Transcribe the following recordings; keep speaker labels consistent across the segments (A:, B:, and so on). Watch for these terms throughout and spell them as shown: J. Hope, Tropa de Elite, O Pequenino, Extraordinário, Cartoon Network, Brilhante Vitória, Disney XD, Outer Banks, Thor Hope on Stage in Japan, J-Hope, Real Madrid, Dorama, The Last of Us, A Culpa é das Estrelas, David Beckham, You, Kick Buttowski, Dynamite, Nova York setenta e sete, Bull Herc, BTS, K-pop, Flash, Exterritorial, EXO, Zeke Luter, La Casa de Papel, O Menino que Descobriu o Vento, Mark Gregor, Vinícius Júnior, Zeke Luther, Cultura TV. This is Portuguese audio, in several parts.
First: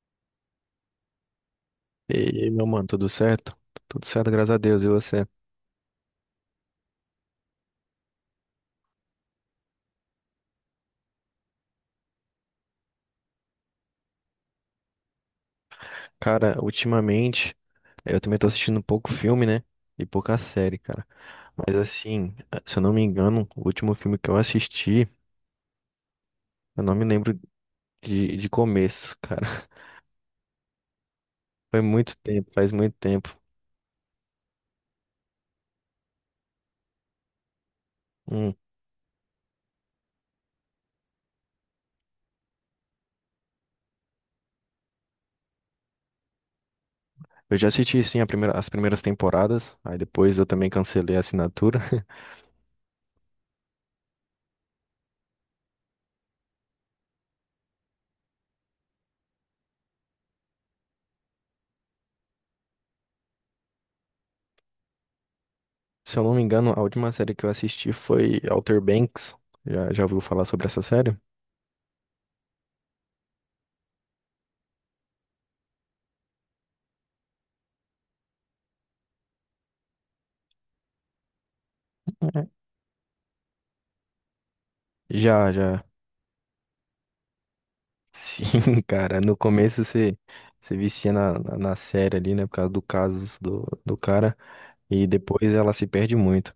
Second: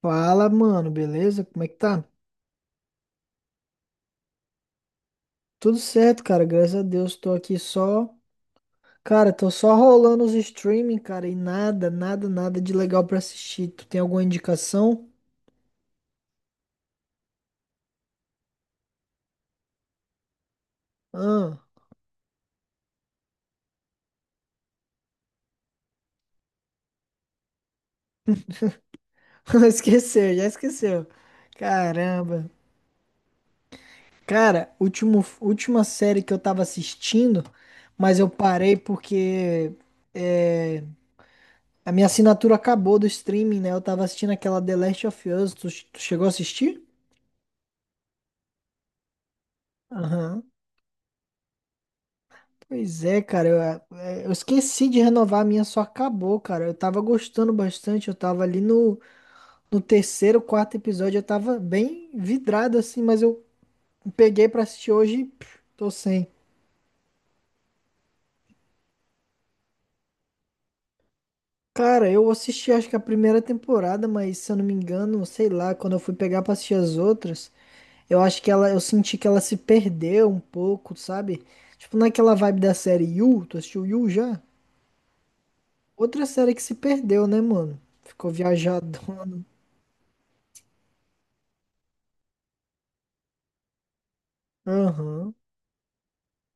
A: Fala, mano, beleza? Como é que tá?
B: E aí, meu mano, tudo certo? Tudo certo, graças a Deus. E você?
A: Tudo certo, cara, graças a Deus. Tô aqui só. Cara, tô só rolando os streaming, cara, e nada de legal pra assistir. Tu tem alguma indicação?
B: Cara, ultimamente eu também tô assistindo pouco filme, né? E pouca série, cara.
A: Ah,
B: Mas assim, se eu não me engano, o último filme que eu assisti, eu não me lembro de começo, cara.
A: esqueceu, já esqueceu.
B: Foi muito
A: Caramba.
B: tempo, faz muito tempo.
A: Cara, última série que eu tava assistindo, mas eu
B: Hum.
A: parei porque é, a minha assinatura acabou do streaming, né? Eu tava assistindo aquela The Last of Us. Tu chegou a assistir?
B: Eu já assisti, sim, as primeiras temporadas. Aí depois eu
A: Aham.
B: também cancelei a assinatura.
A: Pois é, cara, eu esqueci de renovar, a minha só acabou, cara. Eu tava gostando bastante, eu tava ali no, no terceiro, quarto episódio, eu tava bem vidrado assim, mas eu peguei pra assistir hoje e pff, tô
B: Se eu
A: sem.
B: não me engano, a última série que eu assisti foi Outer Banks. Já, já ouviu falar sobre essa série?
A: Cara, eu assisti acho que a primeira temporada, mas se eu não me engano, sei lá, quando eu fui pegar pra assistir as outras, eu acho eu senti que ela se perdeu um pouco, sabe? Tipo, naquela vibe
B: É.
A: da série You, tu assistiu You já?
B: Já, já.
A: Outra série que se perdeu, né, mano? Ficou
B: Sim, cara, no
A: viajadona.
B: começo você vicia na série ali, né, por causa do caso do cara, e
A: Aham.
B: depois ela se perde muito.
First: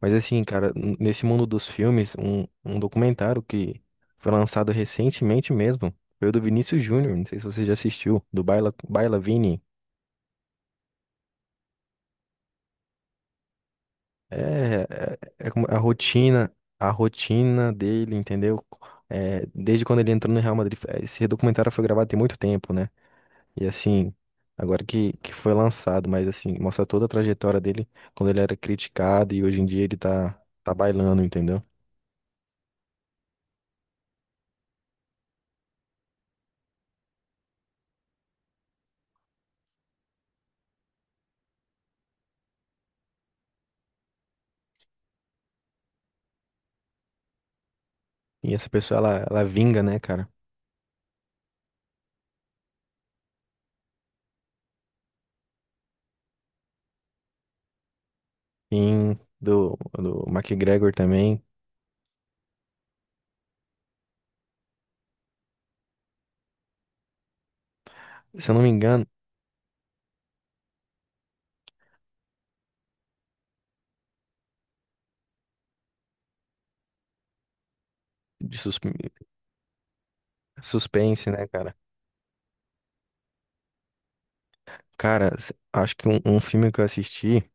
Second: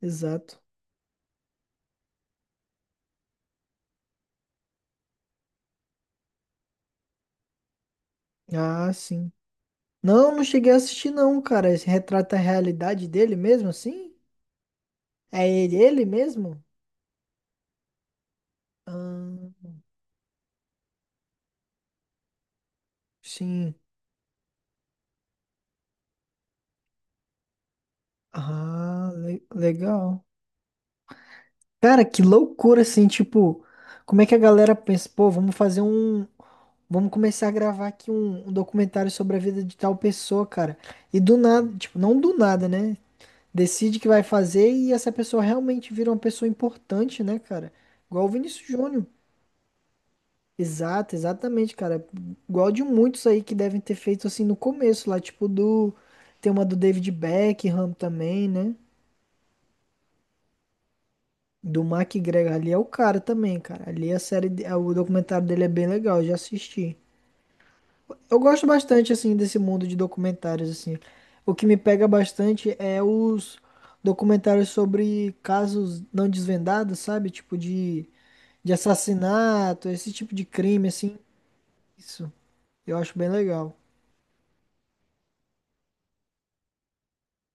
B: Mas assim,
A: Exato.
B: cara, nesse mundo dos filmes, um documentário que foi lançado recentemente mesmo, foi o do Vinícius Júnior, não sei se você já assistiu, do Baila,
A: Ah,
B: Baila
A: sim.
B: Vini.
A: Não, não cheguei a assistir não, cara. Esse retrata a realidade dele mesmo, assim?
B: É, é,
A: É
B: é como
A: ele, ele mesmo?
B: a rotina dele, entendeu? É,
A: Ah,
B: desde quando ele entrou no Real Madrid, esse documentário foi gravado tem muito tempo, né? E
A: sim.
B: assim, agora que foi lançado, mas assim, mostra toda a trajetória dele quando ele era
A: Ah,
B: criticado e hoje em dia ele
A: legal.
B: tá, tá bailando, entendeu?
A: Cara, que loucura, assim, tipo, como é que a galera pensa, pô, vamos começar a gravar aqui um documentário sobre a vida de tal pessoa, cara. E do nada, tipo, não do nada, né? Decide que vai fazer e essa pessoa realmente vira uma pessoa importante, né, cara? Igual o
B: E
A: Vinícius
B: essa pessoa,
A: Júnior.
B: ela vinga, né, cara?
A: Exato, exatamente, cara. Igual de muitos aí que devem ter feito assim no começo, lá, tipo do. Tem uma do David Beckham também, né?
B: Em do McGregor também,
A: Do Mark Gregor. Ali é o cara também, cara. Ali o documentário dele é bem legal, eu já assisti. Eu
B: se eu não
A: gosto
B: me engano,
A: bastante, assim, desse mundo de documentários, assim. O que me pega bastante é os documentários sobre casos não desvendados, sabe? Tipo
B: de
A: de
B: sus-
A: assassinato, esse tipo de crime, assim.
B: suspense, né, cara?
A: Isso, eu acho bem legal.
B: Cara, acho que um filme que eu assisti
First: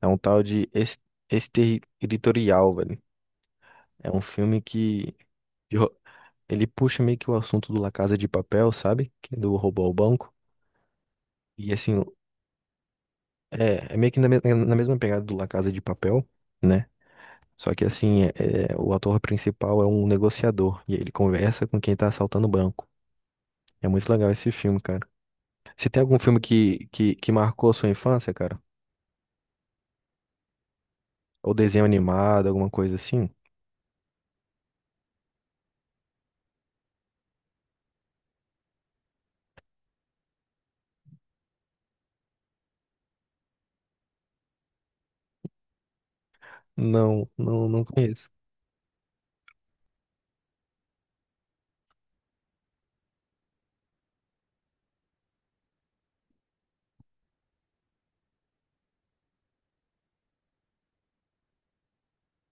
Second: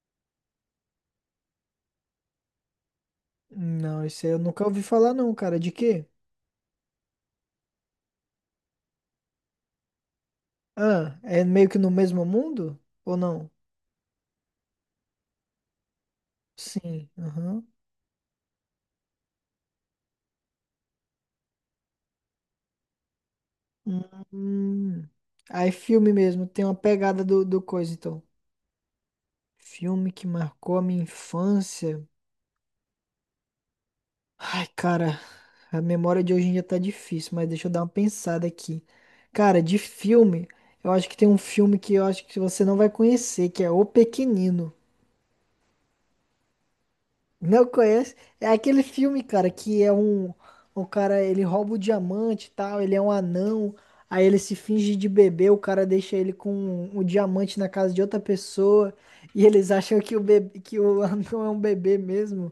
B: é um tal de Exterritorial, velho.
A: Não,
B: É um
A: isso aí eu
B: filme
A: nunca ouvi falar
B: que
A: não, cara. De
B: de ro-
A: quê?
B: ele puxa meio que o assunto do La Casa de Papel, sabe? Que é do roubo ao banco.
A: Ah, é meio
B: E
A: que no
B: assim,
A: mesmo mundo? Ou não?
B: É meio que na mesma pegada do La Casa de Papel, né?
A: Sim, aham.
B: Só que assim, é, o ator principal é um negociador e ele conversa com quem tá assaltando o banco. É muito legal esse filme, cara.
A: Hum. Aí
B: Você tem
A: filme
B: algum filme
A: mesmo, tem uma pegada
B: que
A: do
B: marcou a sua
A: coisa, então.
B: infância, cara?
A: Filme que marcou a minha
B: Ou desenho
A: infância.
B: animado, alguma coisa assim?
A: Ai, cara, a memória de hoje em dia tá difícil, mas deixa eu dar uma pensada aqui. Cara, de filme, eu acho que tem um filme que eu acho que você não vai conhecer, que é O Pequenino.
B: Não,
A: Não
B: não, não
A: conhece?
B: conheço.
A: É aquele filme, cara, um cara, ele rouba o diamante e tal, ele é um anão, aí ele se finge de bebê, o cara deixa ele com o diamante na casa de outra pessoa, e eles acham que o anão é um bebê mesmo.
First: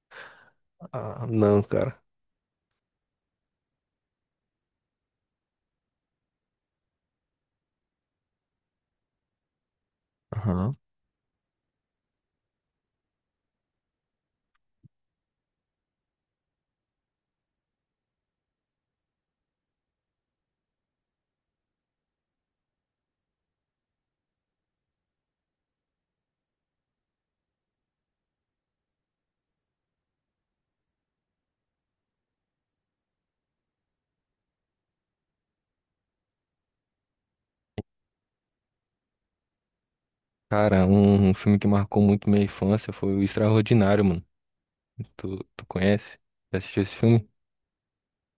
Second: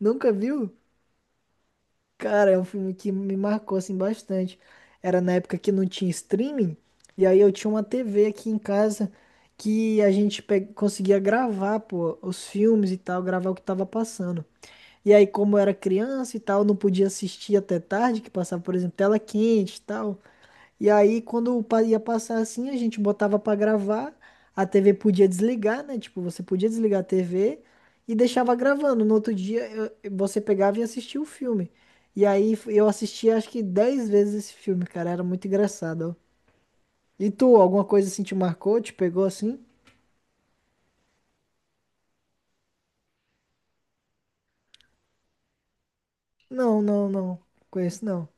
A: Nunca viu?
B: Ah, não, cara.
A: Cara, é um filme que me marcou assim bastante. Era na época que não tinha streaming, e aí eu tinha uma TV aqui em casa que
B: Aham.
A: conseguia gravar, pô, os filmes e tal, gravar o que tava passando. E aí, como eu era criança e tal, não podia assistir até tarde, que passava, por exemplo, tela quente e tal. E aí, ia passar assim, a gente botava pra gravar, a TV podia desligar, né? Tipo, você podia desligar a TV e deixava gravando. No outro dia, você pegava e assistia o filme. E aí, eu assistia acho que 10 vezes esse filme, cara. Era muito engraçado, ó. E tu, alguma coisa assim te marcou, te pegou assim?
B: Cara, um filme que marcou muito minha infância foi o Extraordinário, mano. Tu conhece? Já assistiu
A: Não,
B: esse
A: não,
B: filme?
A: não. Conheço não.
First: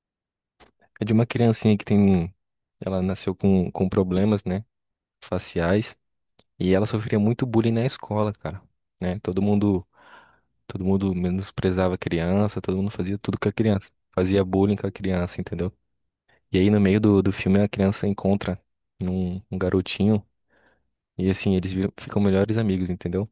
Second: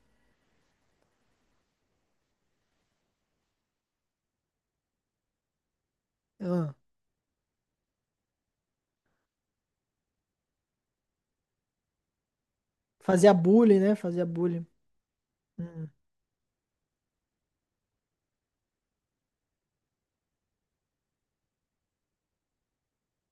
B: É de uma criancinha que tem. Ela nasceu com problemas, né? Faciais, e
A: Ah,
B: ela sofria muito bullying na escola, cara, né? Todo mundo menosprezava a criança, todo mundo fazia
A: fazia
B: tudo com a
A: bullying,
B: criança,
A: né? Fazia
B: fazia
A: bullying.
B: bullying com a criança, entendeu?
A: Hum.
B: E aí no meio do filme a criança encontra um garotinho e assim ficam melhores amigos, entendeu?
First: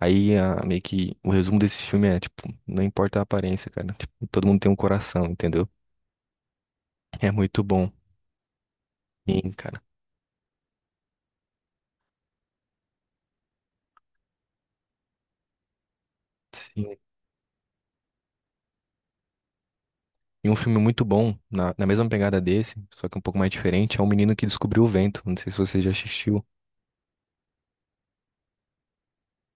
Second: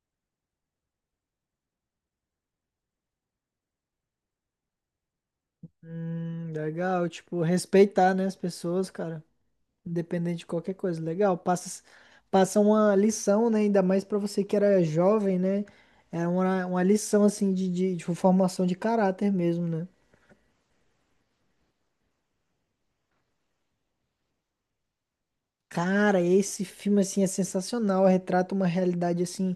B: Meio que o resumo desse filme é tipo, não importa a aparência, cara, tipo, todo mundo tem um coração, entendeu?
A: Legal,
B: É
A: tipo,
B: muito bom.
A: respeitar, né, as pessoas, cara,
B: Sim, cara.
A: independente de qualquer coisa, legal, passa uma lição, né, ainda mais pra você que era jovem, né, era uma lição, assim, de formação de caráter mesmo, né.
B: E um filme muito bom, na mesma pegada desse, só que um pouco mais diferente, é O Menino que Descobriu o Vento. Não sei se você já
A: Cara,
B: assistiu.
A: esse filme, assim, é sensacional, retrata uma realidade, assim,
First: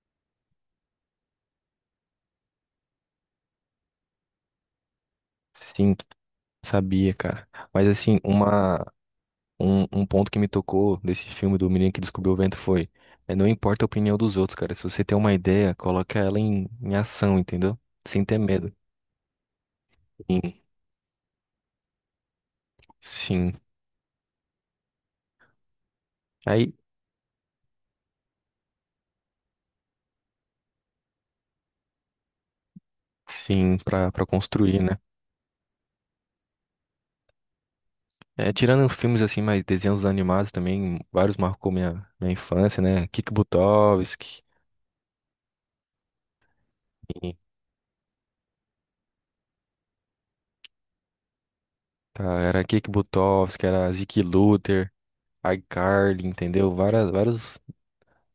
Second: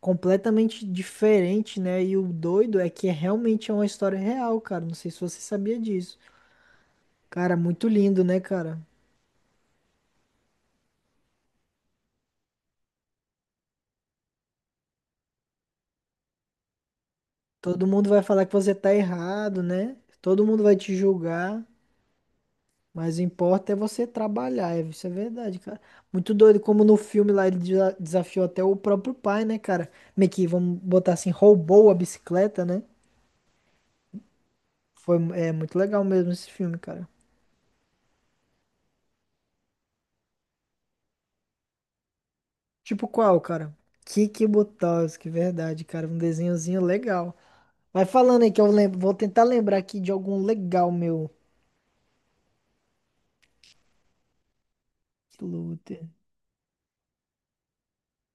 A: completamente diferente, né, e o doido é que é realmente é uma história real, cara, não sei se você sabia
B: Sim,
A: disso.
B: sabia, cara.
A: Cara, muito
B: Mas assim,
A: lindo, né, cara?
B: um ponto que me tocou desse filme do Menino que Descobriu o Vento foi, é, não importa a opinião dos outros, cara. Se você tem uma ideia, coloca ela em ação, entendeu?
A: Todo mundo vai
B: Sem ter
A: falar que
B: medo.
A: você tá errado, né? Todo
B: Sim,
A: mundo vai te julgar, mas o
B: sim.
A: importa é você trabalhar, isso é verdade, cara. Muito doido,
B: Aí,
A: como no filme lá ele desafiou até o próprio pai, né, cara? Meio que, vamos botar assim, roubou a bicicleta, né?
B: sim, pra construir, né?
A: Foi, é muito legal mesmo esse filme, cara.
B: É, tirando filmes assim, mais desenhos animados também, vários marcou minha infância,
A: Tipo
B: né? Kik
A: qual, cara?
B: Butovski.
A: Kiki Butowski, verdade, cara. Um desenhozinho legal. Vai falando aí que eu lembro, vou tentar lembrar aqui de algum legal meu.
B: Tá, era Kick Buttowski, era Zeke Luther,
A: Luter.
B: iCarly, entendeu? Várias, vários,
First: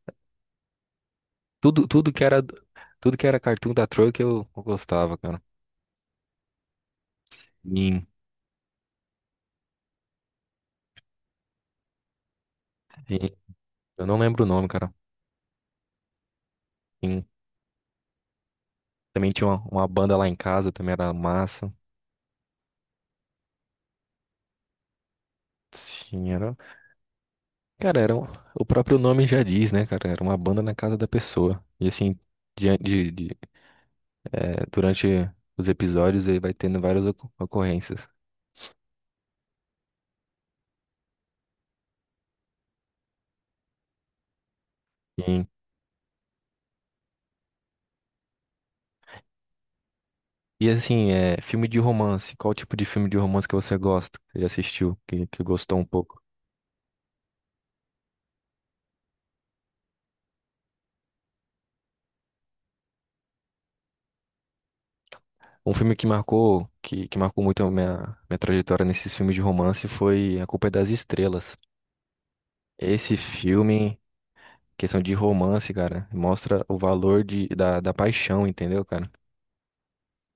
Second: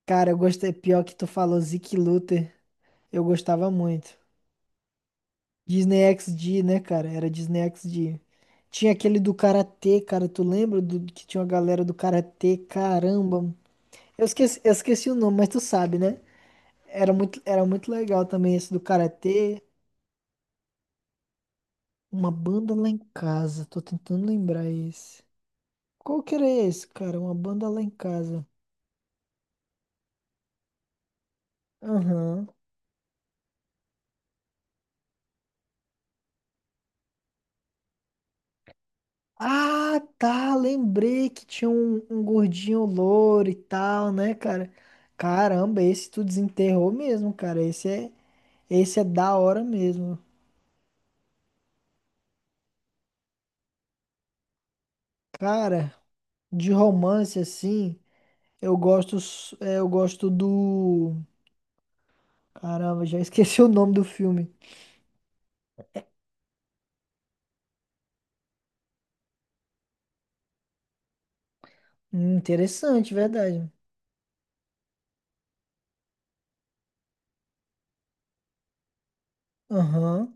A: Cara, eu gostei, pior que tu falou
B: tudo,
A: Zeke
B: tudo que era,
A: Luter.
B: tudo
A: Eu
B: que era
A: gostava
B: cartoon da Troy
A: muito.
B: que eu gostava, cara.
A: Disney XD, né, cara? Era Disney
B: Sim,
A: XD. Tinha aquele do Karatê, cara. Tu lembra do que tinha uma galera do Karatê?
B: sim.
A: Caramba.
B: Eu não lembro o nome,
A: Eu
B: cara.
A: esqueci o nome, mas tu sabe, né? Era
B: Sim.
A: era muito legal também esse do
B: Também tinha
A: Karatê.
B: uma banda lá em casa, também era massa.
A: Uma banda lá em casa. Tô tentando lembrar esse. Qual
B: Sim,
A: que era
B: era.
A: esse, cara? Uma banda lá em
B: Cara,
A: casa.
B: o próprio nome já diz, né, cara? Era uma banda na casa da pessoa. E assim,
A: Aham.
B: de, de, de- durante os episódios aí vai tendo várias ocorrências.
A: Ah, tá, lembrei que tinha um gordinho louro e tal, né, cara? Caramba, esse tu desenterrou mesmo, cara. Esse é da hora mesmo.
B: E assim, é, filme de romance. Qual tipo de filme de romance que você gosta? Que já assistiu, que gostou um
A: Cara,
B: pouco?
A: de romance assim, eu gosto do. Caramba, já esqueci o nome do filme.
B: Um filme que marcou, que marcou muito a minha trajetória nesses filmes de romance foi A Culpa é das Estrelas.
A: Interessante,
B: Esse
A: verdade.
B: filme, questão de romance, cara, mostra o valor da paixão, entendeu, cara?
A: Aham.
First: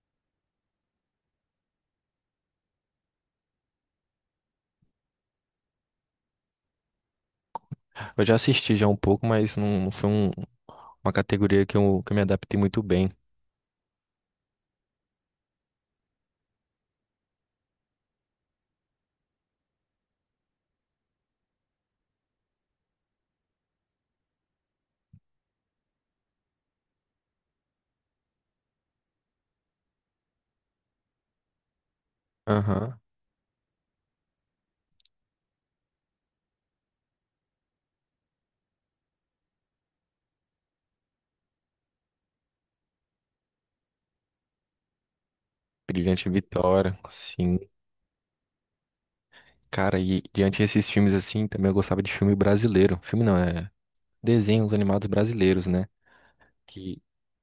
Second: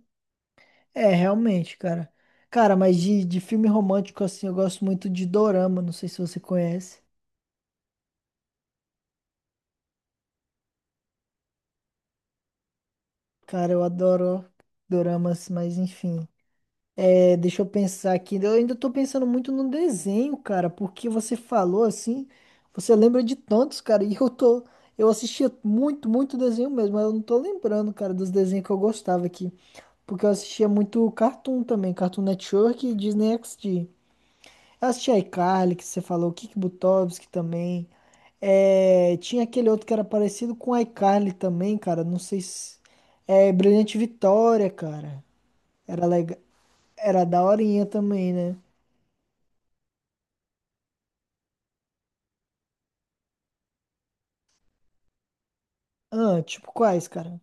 A: É, realmente, cara. Cara, mas de filme romântico assim, eu gosto muito de Dorama, não sei se você conhece.
B: Eu já assisti já um pouco, mas não, uma categoria que que eu me adaptei muito bem.
A: Cara, eu adoro doramas, mas enfim. É, deixa eu pensar aqui. Eu ainda tô pensando muito no desenho, cara, porque você falou assim, você lembra de tantos, cara, e eu tô. Eu assistia muito desenho mesmo, mas eu não tô lembrando, cara, dos desenhos que eu gostava aqui. Porque eu assistia muito Cartoon também, Cartoon Network e
B: Aham.
A: Disney XD. Assisti a iCarly, que você falou, Kik Butovski também. É, tinha aquele outro que era parecido com a iCarly também, cara. Não sei se. É, Brilhante Vitória, cara. Era
B: Brilhante
A: legal.
B: Vitória,
A: Era
B: sim.
A: daorinha também, né?
B: Cara, e diante desses filmes assim, também eu gostava de filme brasileiro. Filme não, é desenhos animados brasileiros, né?
A: Ah, tipo
B: Que,
A: quais, cara?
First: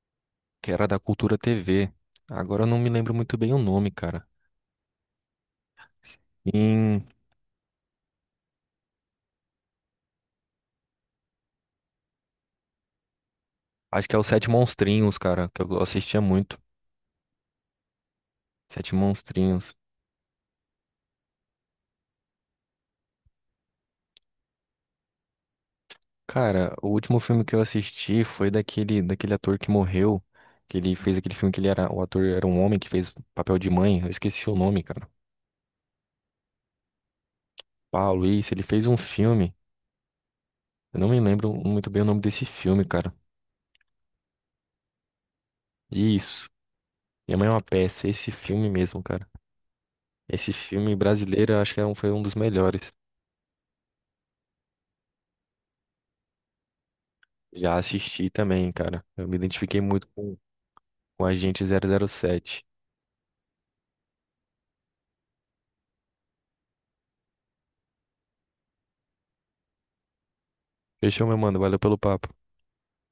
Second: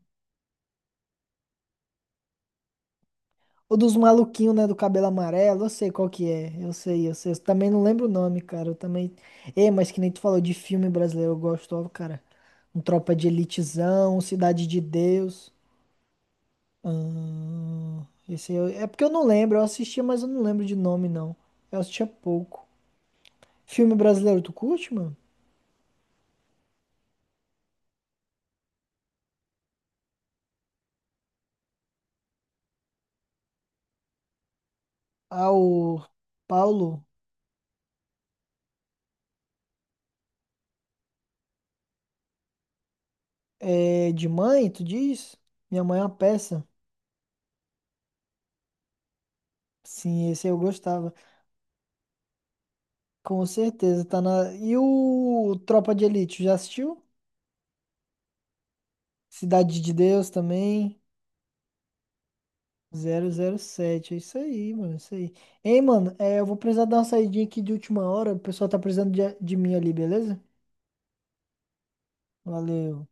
B: que era da Cultura TV. Agora eu não me lembro muito bem o
A: O
B: nome,
A: dos
B: cara.
A: maluquinhos, né? Do cabelo amarelo. Eu sei qual que é.
B: Sim,
A: Eu sei. Eu também não lembro o nome, cara. Eu também. É, mas que nem tu falou de filme brasileiro. Eu gosto, ó, cara. Um Tropa de
B: acho que é
A: Elitezão,
B: o Sete
A: Cidade de
B: Monstrinhos, cara,
A: Deus.
B: que eu assistia muito.
A: Ah, esse é
B: Sete
A: porque eu não lembro, eu
B: Monstrinhos.
A: assistia, mas eu não lembro de nome, não. Eu assistia pouco. Filme brasileiro, tu curte, mano?
B: Cara, o último filme que eu assisti foi daquele ator que morreu, que ele fez aquele filme que ele era, o ator era um homem que fez papel de mãe, eu esqueci o nome, cara.
A: Ah, o Paulo
B: Paulo, isso, ele fez um filme, eu não me lembro muito bem o nome desse filme, cara.
A: é de mãe, tu diz? Minha mãe é uma
B: Isso,
A: peça.
B: Minha Mãe é uma Peça, esse filme mesmo, cara.
A: Sim, esse aí
B: Esse
A: eu
B: filme
A: gostava.
B: brasileiro, eu acho que foi um dos melhores.
A: Com certeza, tá na. E o Tropa de Elite, já assistiu?
B: Já assisti também, cara. Eu me
A: Cidade
B: identifiquei
A: de
B: muito
A: Deus também.
B: com Agente 007.
A: 007, é isso aí, mano, é isso aí. Ei, mano, eu vou precisar dar uma saidinha aqui de última hora. O pessoal tá precisando de mim ali, beleza?
B: Fechou, meu mano. Valeu pelo papo.
A: Valeu.